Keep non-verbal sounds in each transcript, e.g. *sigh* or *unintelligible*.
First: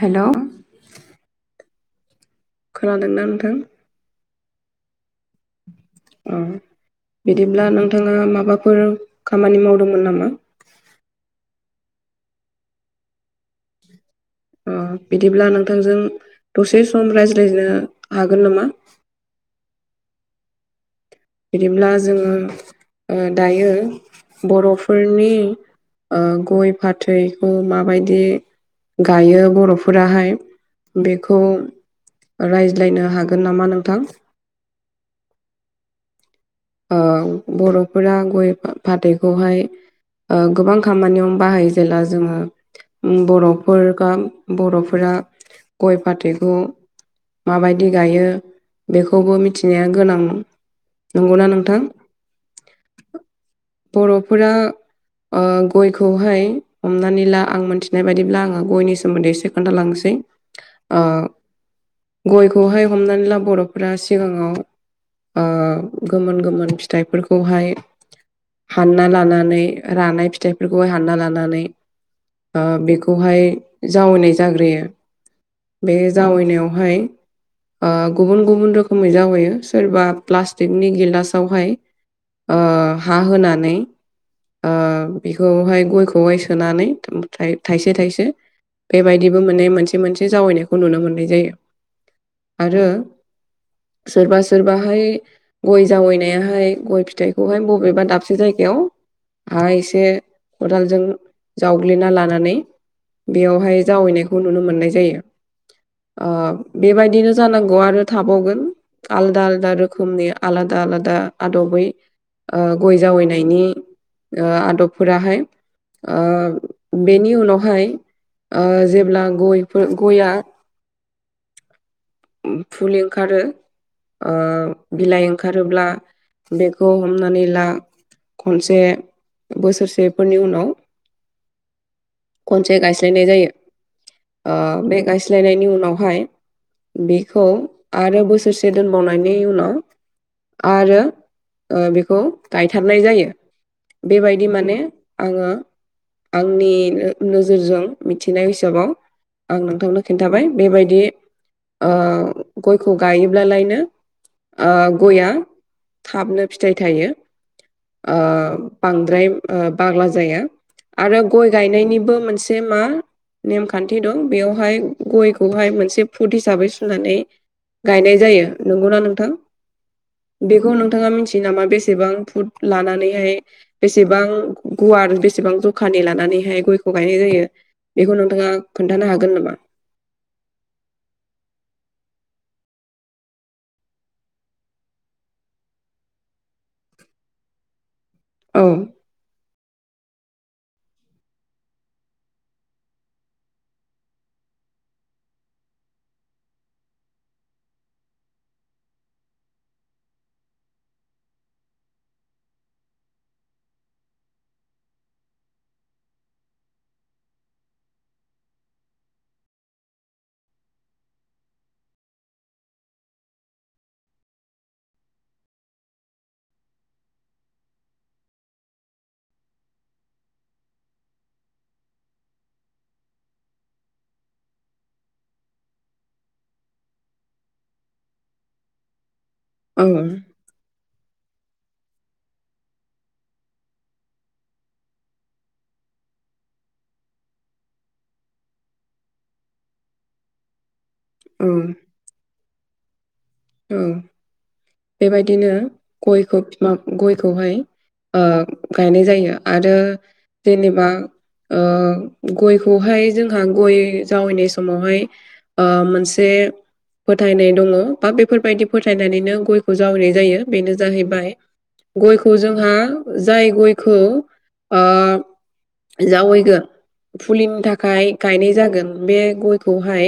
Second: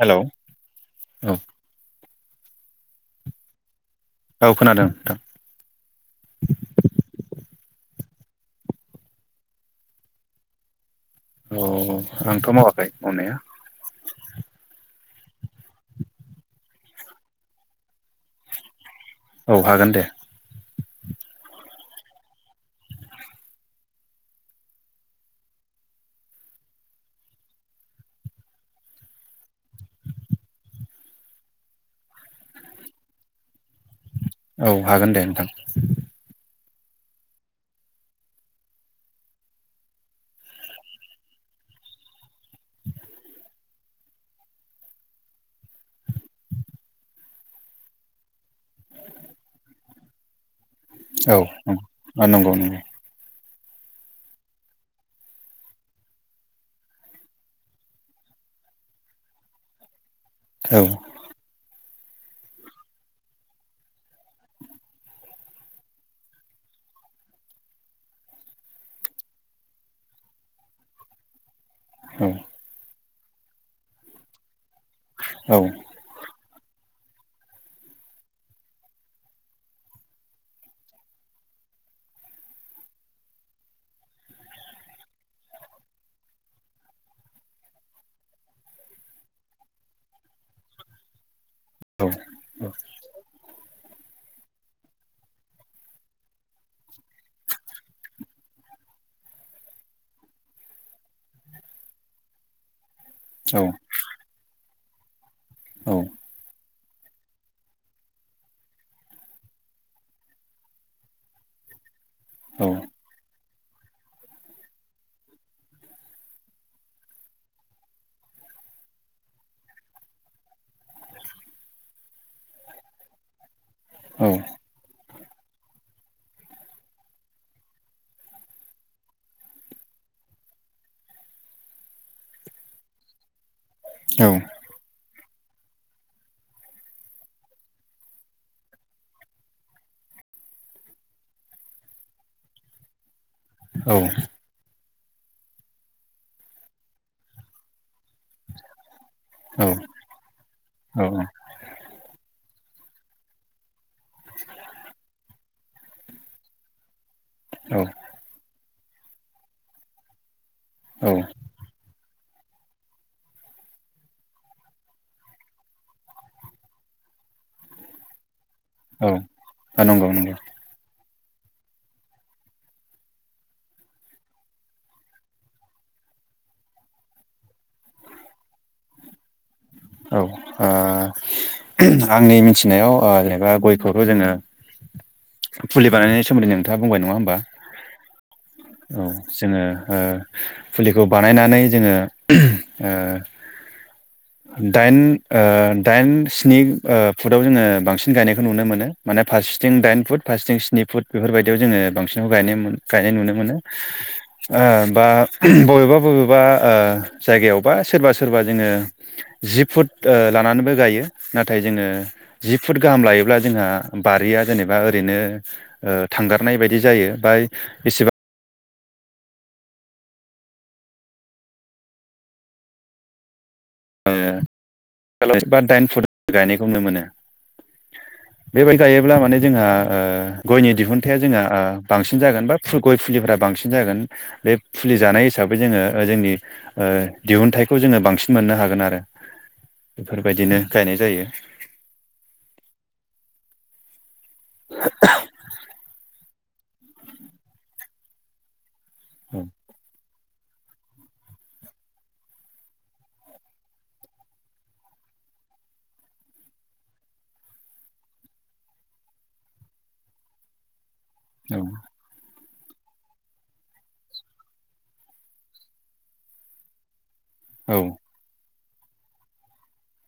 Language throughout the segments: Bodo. हेल' औ। खोनादोंना नोंथां? औ खोनादों नोंथां। औ बिदिब्ला नोंथाङा माबाफोर खामानि मावदोंमोन नामा? अ आंथ' मावाखै मावनाया। अ बिदिब्ला नोंथांजों दसे सम रायज्लायनो हागोन नामा? औ हागोन दे। बिदिब्ला ओ जोङो ओ दायो बर'फोरनि गय फाथैखौ माबादि गायो बर'फोराहाय बेखौओ रायज्लायनो हागोन नामा नोंथां। औ हागोन दे नोंथां। ओ बर'फोरा गय फाथैखौहायो गोबां खामानियावनो बाहायो जेला जोङो। बर' फोरगा बर'फोरा गय फाथैखौओ माबायदि गायो बेखौबो मिथिनाया गोनां औ नंगौना। नोंथां औ नंगौ नंगौ। बर'फोरा गयखौहाय हमनानै ला आं मोनथिनाय बायदिब्ला आङो ओ गयनि सोमोन्दै एसे खोन्थालांसै औ ओ गयखौहाय हमनानै ला बर'फोरा सिगाङाव ओ गोमोन गोमोन फिथाइफोरखौहाय ओ हानना लानानै रानाय फिथाइफोरखौ हानना लानानैनो औ। ओ बेखौहाय जावैनाय जाग्रोयोला औ‌। बे जावैनायावहाय गुबुन गुबुन रोखोमै जावैयो सोरबा प्लास्टिक फोरनि गिलासावहाय हा होनानै ओ बिखौहाय गयखौहाइ सोनानै थाइसे थाइसे‌ओ बेबायदिबो माने मोनसे मोनसे जावैनायखौ नुनो मोननाय जायो। औ। आरो सोरबा सोरबाहायो गय जावैनायाहाय गय फिथाइखौहाय बबेबा दाबसे जायगायावो हा एसे खदालजों जावग्लिना लानानैओ औ बेयावहाय जावैनायखौ नुनो मोननाय जायो। औ। ओ बेबायदिनो जानांगौ आरो थाबावगोन आलदा आलदा रोखोमनि ओ आलादा आलादा आदबै ओ गय जावैनायनि ओ आदबफोराहायो ओ बेनि उनावहाय ओ जेब्ला गयफोर गया फुलि ओंखारो ओ बिलाइ ओंखा ओंखारोब्ला बेखौ हमनानै ला खनसे बोसोरसेफोरनि उनाव खनसे गायस्लायनाय जायो। औ। ओ बे गायस्लायनायनि उनावहाय बेखौ आरो बोसोरसे दोनबावनायनि उनाव आरो बेखौ गायथारनाय जायो बेबाय दि माने आङो आंनि नोजोरजों मिथिनाय हिसाबाव आं औ नोंथांनो खिन्थाबाय औ बेबायदि ओ गयखौ गायोब्लालायनो ओ थाबनो फिथाइ थायो। औ। ओ बांद्राय बाग्ला जाया आरो गय गायनायनिबो मोनसे *unintelligible* मा नेमखान्थि दं बेयावहाय गयखौहाय मोनसे फुट हिसाबै सुनानै गायनाय जायो नंगौना नोंथां? नंगौ नंगौ। बेखौ नोंथाङा मिथियो नामा बेसेबां फुड लानानैहाय बेसेबां गुवार बेसेबां जखानि लानानैहाय गयखौ गायनाय जायो। बेखौ नोंथाङा खोन्थानो हागोन नामा? औ आ। आंनि मिथिनायाव जेनेबा गयखौथ' जोङो फुलि बानायनायनि सोमोन्दै नोंथाङा बुंबाय नङा होमबा? औ। औ जोङो फुलिखौ बानायनानै जोङो दाइन दाइन स्नि फुटाव जोङो बांसिन गायनायखौ नुनो मोनो। माने फारसेथिं दाइन फुट फारसेथिं स्नि फुट बेफोरबायदियाव जोङो बांसिनाव गायनाय नुनो मोनो। ओ बा बबेबा बबेबा जायगायावबा सोरबा सोरबा जोङो जि फुट लानानैबो गायो नाथाय जोङो जि फुट गाहाम लायोब्ला जोंहा बारिया जेनेबा ओरैनो ओ थांगारनाय बायदि जायो बा एसेबां *unintelligible* बा दाइन फुट गायनायखौ नुनो मोनो। बेबायदि गायोब्ला माने जोंहा औ ओ गयनि दिहुनथाया जोंहा बांसिन जागोन बा गय फुलिफोरा बांसिन जागोन। बे फुलि जानाय हिसाबै जोङो जोंनि दिहुनथाइखौ जोङो बांसिन मोननो हाग गोन आरो बेफोरबायदिनो गायनाय जायो। औ। औ। बेबायदिनो गयखौ बि गयखौहाय ओ गायनाय जायो औ आरो। जेनेबा ओ गयखौहाय जोंहा गय जावैनाय समावहाय ओ मोनसे फोथायनाय दङ बा बेफोरबायदि फोथायनानैनो गय खौ जावैनाय जायो बेनो जाहैबाय। औ। गयखौ जोंहा जाय गयखौ आ जावैगोन फुलिनि थाखाय गायनाय जागोन बे गयखौहाय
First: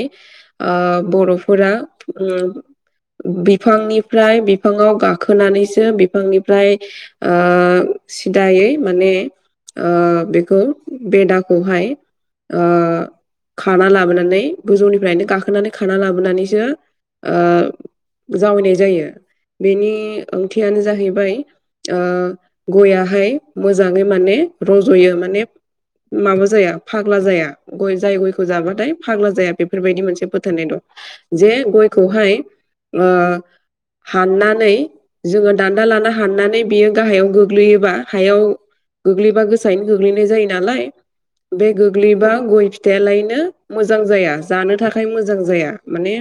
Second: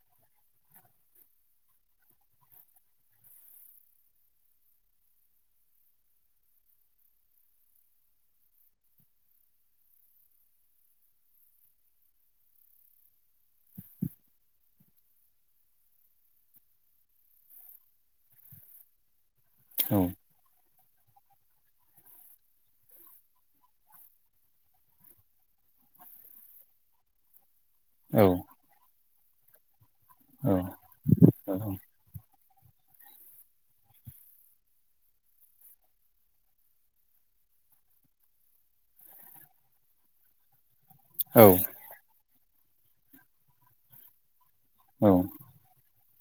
ओ बर'फोरा बिफांनिफ्राय बि बिफाङाव गाखोनानैसो बिफांनिफ्राय सिदायै माने ओ बेखौ बेदाखौहाय ओ खाना लाबोनानै गोजौनिफ्रायनो गाखोनानै खाना लाबोनानैसो ओ जावैनाय जायो बेनि औ ओंथियानो जाहैबायो ओ गयाहाय मोजाङै माने रज'यो माने ओ माबा जाया फाग्ला जाया गय जाय औ गयखौ जाबाथाय फाग्ला जाया बेफोरबायदि मोनसे औ फोथायनाय दं। जे गयखौहाय ओ हाननानै जोङो दान्दा लाना हाननानै बियो गाहायाव गोग्लैयोबा हायावो गोग्लैबा गोसायैनो गोग्लैनाय जायो नालायो औ बे गोग्लैबा गय फिथायालायनो मोजां जाया ना जानो थाखाय मोजां जाया माने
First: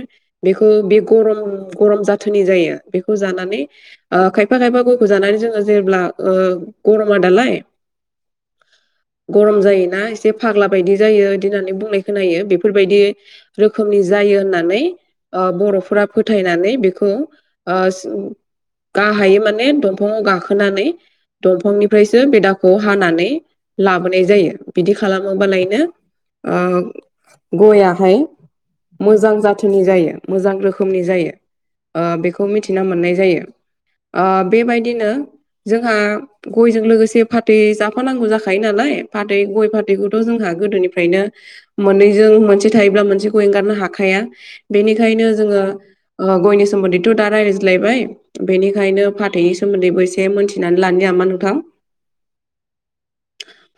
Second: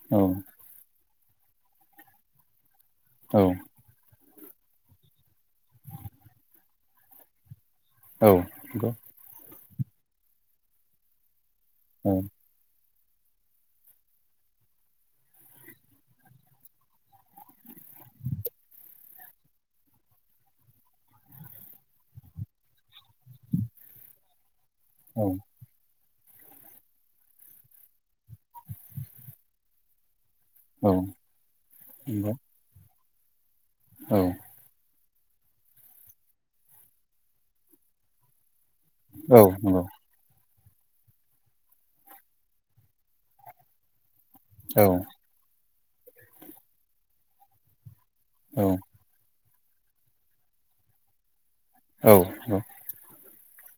बेखौ बे गरम गरम जाथोनि जायो। खौ औ जानानै ओ खायफा खायफा गयखौ जानानै जोङो जेब्ला गरमा दालायो औ नंगौ। गरम जायोना एसे फाग्ला बायदि जायो बिदि होननानै बुंनाय औ नंगौ औ खोनायो बेफोरबादि रोखोमनि जायो होननानै ओ बर'फोरा फोथायनानै बेखौओ ओ गाहायै माने दंफाङाव गाखोनानै दंफांनिफ्रायसो बेदाखौ हानानै लाबोनाय जायो। बिदि खालामोबालायनो ओ गयाहाय मोजां जाथोनि जायो मोजां रोखोमनि रोखोमनि जायो ओ बेखौ औ मिथिनो मोननाय जायो ओ नंगौ बेबायदिनो जोंहा गयजों लोगोसे फाथै जाफानांगौ जाखायो नालायो फाथै, औ गय, औ नंगौ औ फाथै थ' जोंहा गोदोनिफ्रायनो मोननैजों मोनसे थायोब्ला मोनसेखौ एंगारनो हाखाया। नंगौ औ बेनिखायनो जोङो ओ गयनि सोमोन्दैथ' दा रायज्लायबाया बेनिखायनो फाथैनि सोमोन्दैबो एसे मोनथिनानै लानो नामा नोंथां। औ औ।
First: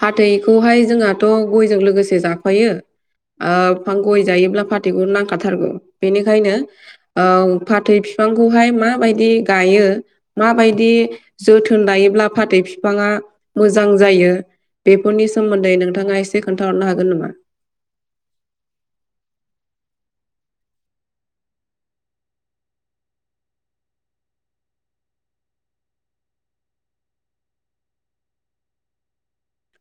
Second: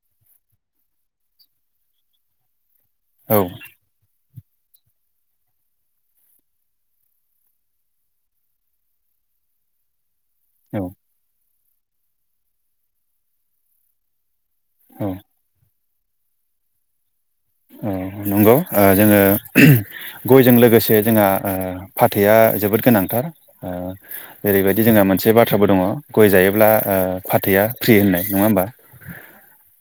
फाथैखौहाय जोंहाथ' गयजों लोगोसे जाफायो ओ फां गय जायोब्ला फाथैखौ नांखाथारगौ बेनिखायनो ओ फाथै फि बिफांखौहाय माबायदि गायो माबायदि जोथोन लायोब्ला फाथै बिफाङा मोजां जायो औ बेफोरनि सो सोमोन्दै नोंथाङा एसे खोनथाहरनो हागोन नामा? औ नंगौ जोङो ना गयजों लोगोसे जोंहा फाथैया जोबोद गोनांथारो ओरैबायदि जोंहा मोनसे बाथ्राबो दङ' गय जायोब्ला ओओ फाथैआ फ्रि होननाय नङा होमबा? *inaudible*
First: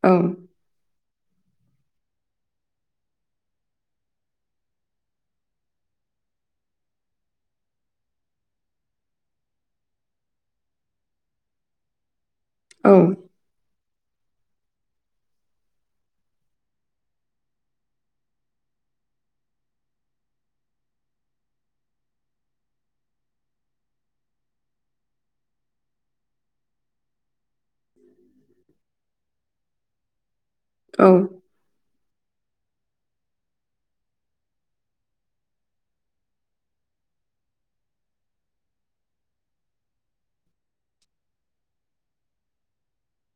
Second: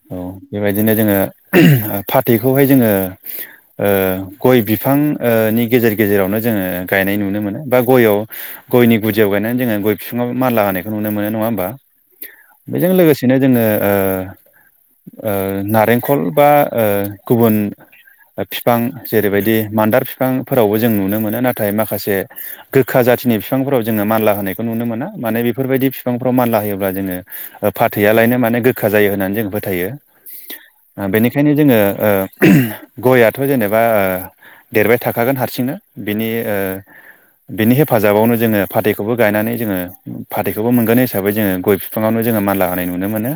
औ। बेबायदिनो जोङो फाथैखौहाय जोङो ओ ओ गय बिफांनि गेजेर गेजेरावनो जोङो गायनाय नुनो मोनो बा गयावो गयनि गुदियाव गायनानै जोङो गय बिफाङाव मानला होनायखौ नुनो मोनो नङा होमबा? बेजों औ लोगोसेनो जोङो ओ ओ नारेंखल बा ओ गुबुन बिफां जेरैबायदि मान्दार बिफांफोरावबो जों नुनो मोनो नाथाय माखासे गोखा जाथिनि बिफांफोराव जोङो मानला होनायखौ नुनो मोना माने बेफोरबायदि बिफांफ्राव मानला होयोब्ला जोङो ओ फाथैयालायनो माने गोखा जायो होननानै जों फोथायो औ बेनिखायनो जोङो ओ गयाथ' जेनेबा देरबाय थाखागोन हारसिंनो बिनि ओ आ बिनि हेफाजाबावनो जोङो फाथैखौबो गायनानै जोङो फाथैखौबो मोनगोन हिसाबै जोङो गया बिफाङावनो जोङो मानला होनाय नुनो मोनो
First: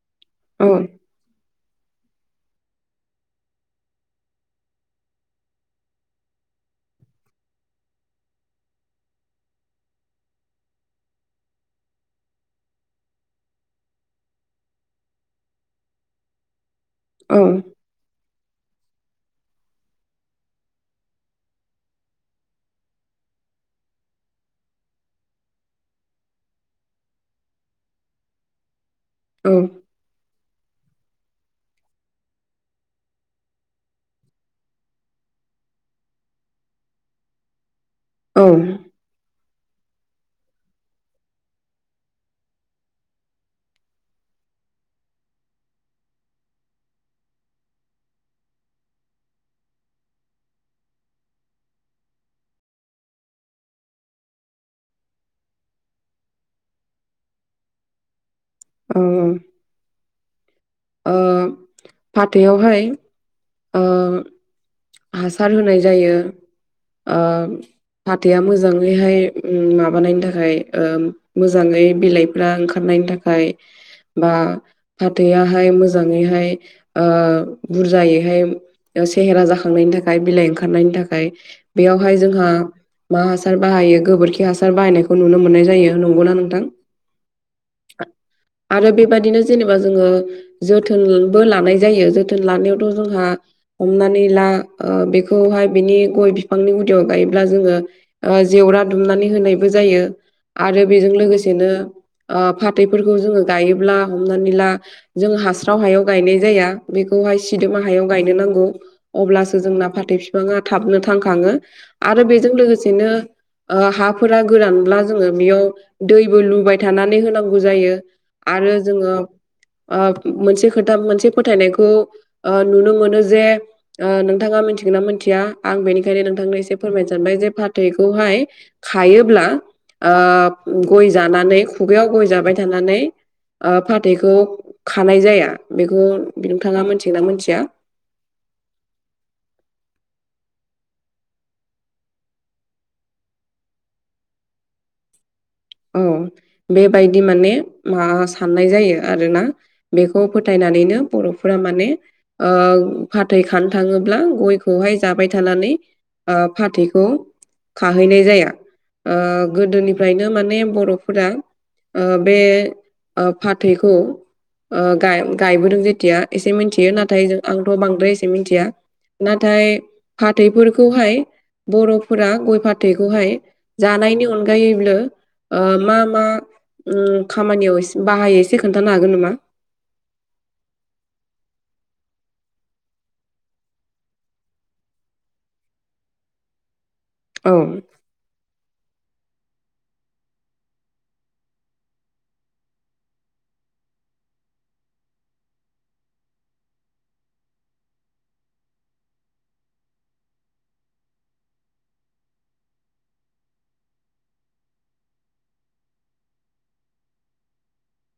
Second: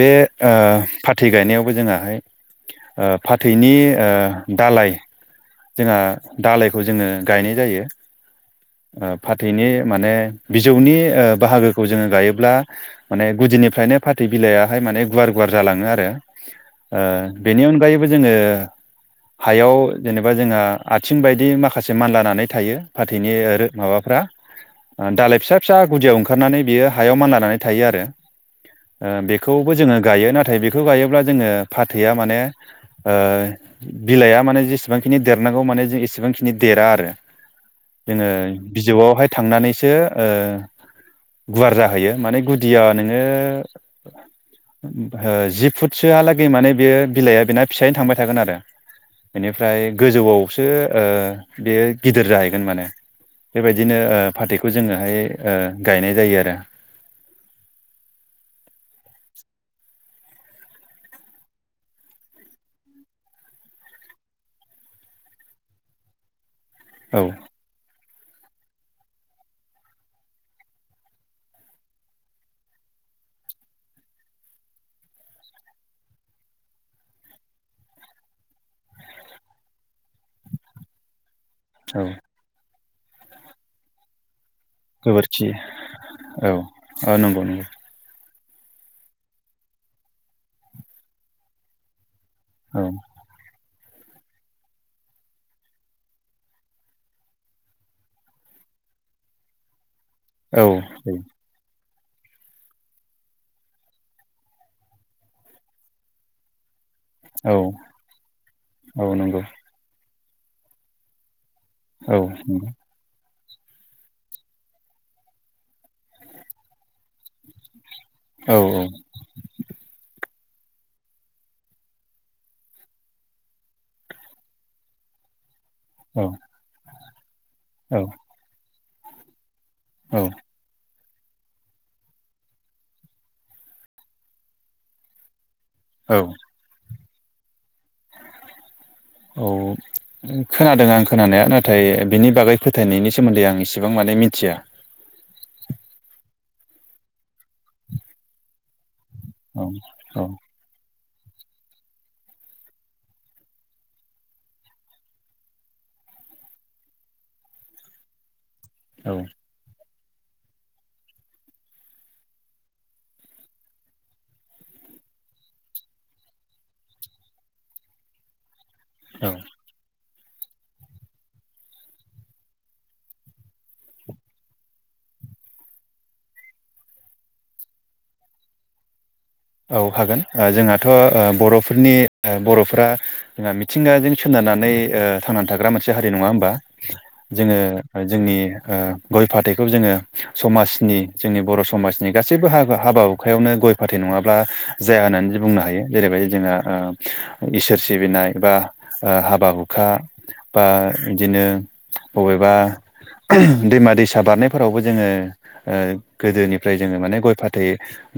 बे ओ औ फाथै गायनायावबो जोङाहायो ओ फाथैनि दालाइखौ जोंहा दालायखौ जोङो गायनाय जायो। ओ फाथैनि माने बिजौनि ओ बाहागोखौ जोङो गायोब्ला माने गुदिनिफ्रायनो फाथै बिलायाहाय माने गुवार गुवार जालाङो आरो। ओ औ बेनि अनगायैबो जोङो हायाव जेनेबा जोंहा आथिं बायदि माखासे मानलानानै थायो फाथैनि माबाफ्रा। दालाय फिसा फिसा गुदियाव ओंखारनानै बियो हायाव मानलानानै थायो आरो। ओ बेखौबो जोङो गायो नाथाय बे बेखौ गायोब्ला जोङो फाथैया माने बिलाइया माने जेसेब सेबांखिनि देरनांगौ माने जों एसेबांखिनि देरा आरो जोङो औ बिजौआवहाय थांनानैसो गुवार जाहैयो माने गुदियाव नोङो जि फुटसोहालागै माने बे बिलाइआ बेना फिसायैनो थांबाय थागोन आरो। ओमफ्राय गोजौआवसो बेयो गिदिर जाहैगोन माने। बेबायदिनो फाथैखौ जोङोहाय गायनाय जायो आरो। औ ओ फाथैयावहाय ओ हासार होनाय जायो ओ औ फाथैआ मोजाङैहाय माबानायनि थाखाय ओ मोजाङै बिलाइफ्रा ओंखारनायनि थाखाय बा फाथोआ हाय मोजाङैहाय ओ बुरजायैहाय सेहेरा जाखांनायनि थाखाय बिलाइ ओंखारनायनि थाखाय। औ बेयावहाय जोंहा मा हासार बाहायो गोबोरखि हासार बायनायखौ नुनो गोबोरखि मोननाय जायो नंगौना औ नोंथां? औ नंगौ नंगौ आरो बेबाददिनो जेनेबा जोङो जोथोनबो लानाय जायो। जोथोन औ लानायावथ' जोंहा हमनानै ला बेखौहाय बिनि गय बिफांनि गुदियाव गायोब्ला जोङो जेवरा दुमनानै होनायबो जायो। औ आरो बेजों लोगोसेनो फाथैफोरखौ जोङो गायोब्ला हमनानै ला जों हास्राव हायाव गायनाय जाया। बेखौहाय औ सिदोमा हायाव गायनो नांगौ औ नंगौ अब्लासो जोंना फाथै बिफां बिबाङा थाबनो थांखाङो औ आरो बेजों नंगौ लोगोसेनो ओ हाफोरा गोरानब्ला जोङो बेयाव दैबो लुबाय थानानै होनांगौ जायो। औ आरो जोङो ओ मोनसे खोथा मोनसे फोथायनायखौ ओ नुनो मोनो जे नोंथाङा मिथिगोन ना मिथिया? आं बेनिखायनो औ नोंथांनो एसे फोरमायनो सानबाय जे औ फाथैखौहाय खायोब्ला गय जानानै खुगायाव गय जाबाय थानानै ओ फाथैखौ खानाय जाया बेखौ औ औ नोंथाङा मिथिगोन ना मिथिया? औ खोनादों आं खोनानाया नाथाय बिनि बागै फोथायनायनि सोमोन्दै आं इसेबां माने मिथिया। औ बेबायदि माने माबा साननाय जायो आरोना औ औ बेखौ फो फोथायनानैनो बर'फोरा माने ओ फाथै खानो थाङोब्ला गयखौहाय जाबाय थानानै ओ फाथैखौ खाहैनाय जाया। औ ओ गोदोनिफ्रायनो माने बर'फोरा बे ओ फाथैखौ गायबोदों जेथिया एसे मिथियो नाथाय जों आंथ' बांद्राय एसे मिन्थिया। औ नाथाय फाथैफोरखौहाय बर'फोरा गय फाथैखौहाय जानायनि अनगायैबो मा मा खामानियाव बाहायो एसे खोन्थानो हागोन नामा? औ हागोन जोंहाथ' बर'फोरनि बर'फोरा जोंहा मिथिंगाजों सोनारनानै थांनानै थाग्रा मोनसे हारि नङा होमबा औ जोङो जोंनि गय फाथैखौ जोङो समाजनि जोंनि बर' समाजनि गासैबो ह हाबा हुखायावनो गय फाथै नङाबा ब्ला जाया होननानै बुंनो हायो जेरैबायदि जोंहा इसोर सिबिनाय बा हाबा हुखा बा बिदिनो बबेबा दैमा दैसा बारनायफोरावबो जोङो ओ गोदोनिफ्राय जोङो माने गय फाथै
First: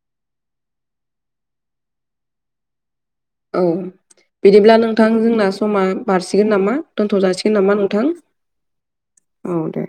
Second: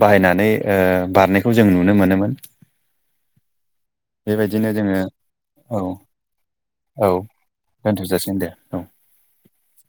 बाहायनानै ओ बारनायखौ जों नुनो मोनोमोन। औ। बेबायदिनो बिदिब्ला जोङो नोंथां जोंना औ समा बारसिगोन नामा औ दोनथ' जाासिगोन नामा दोनथ' नोंथां? जासिगोन दे औ औ दे।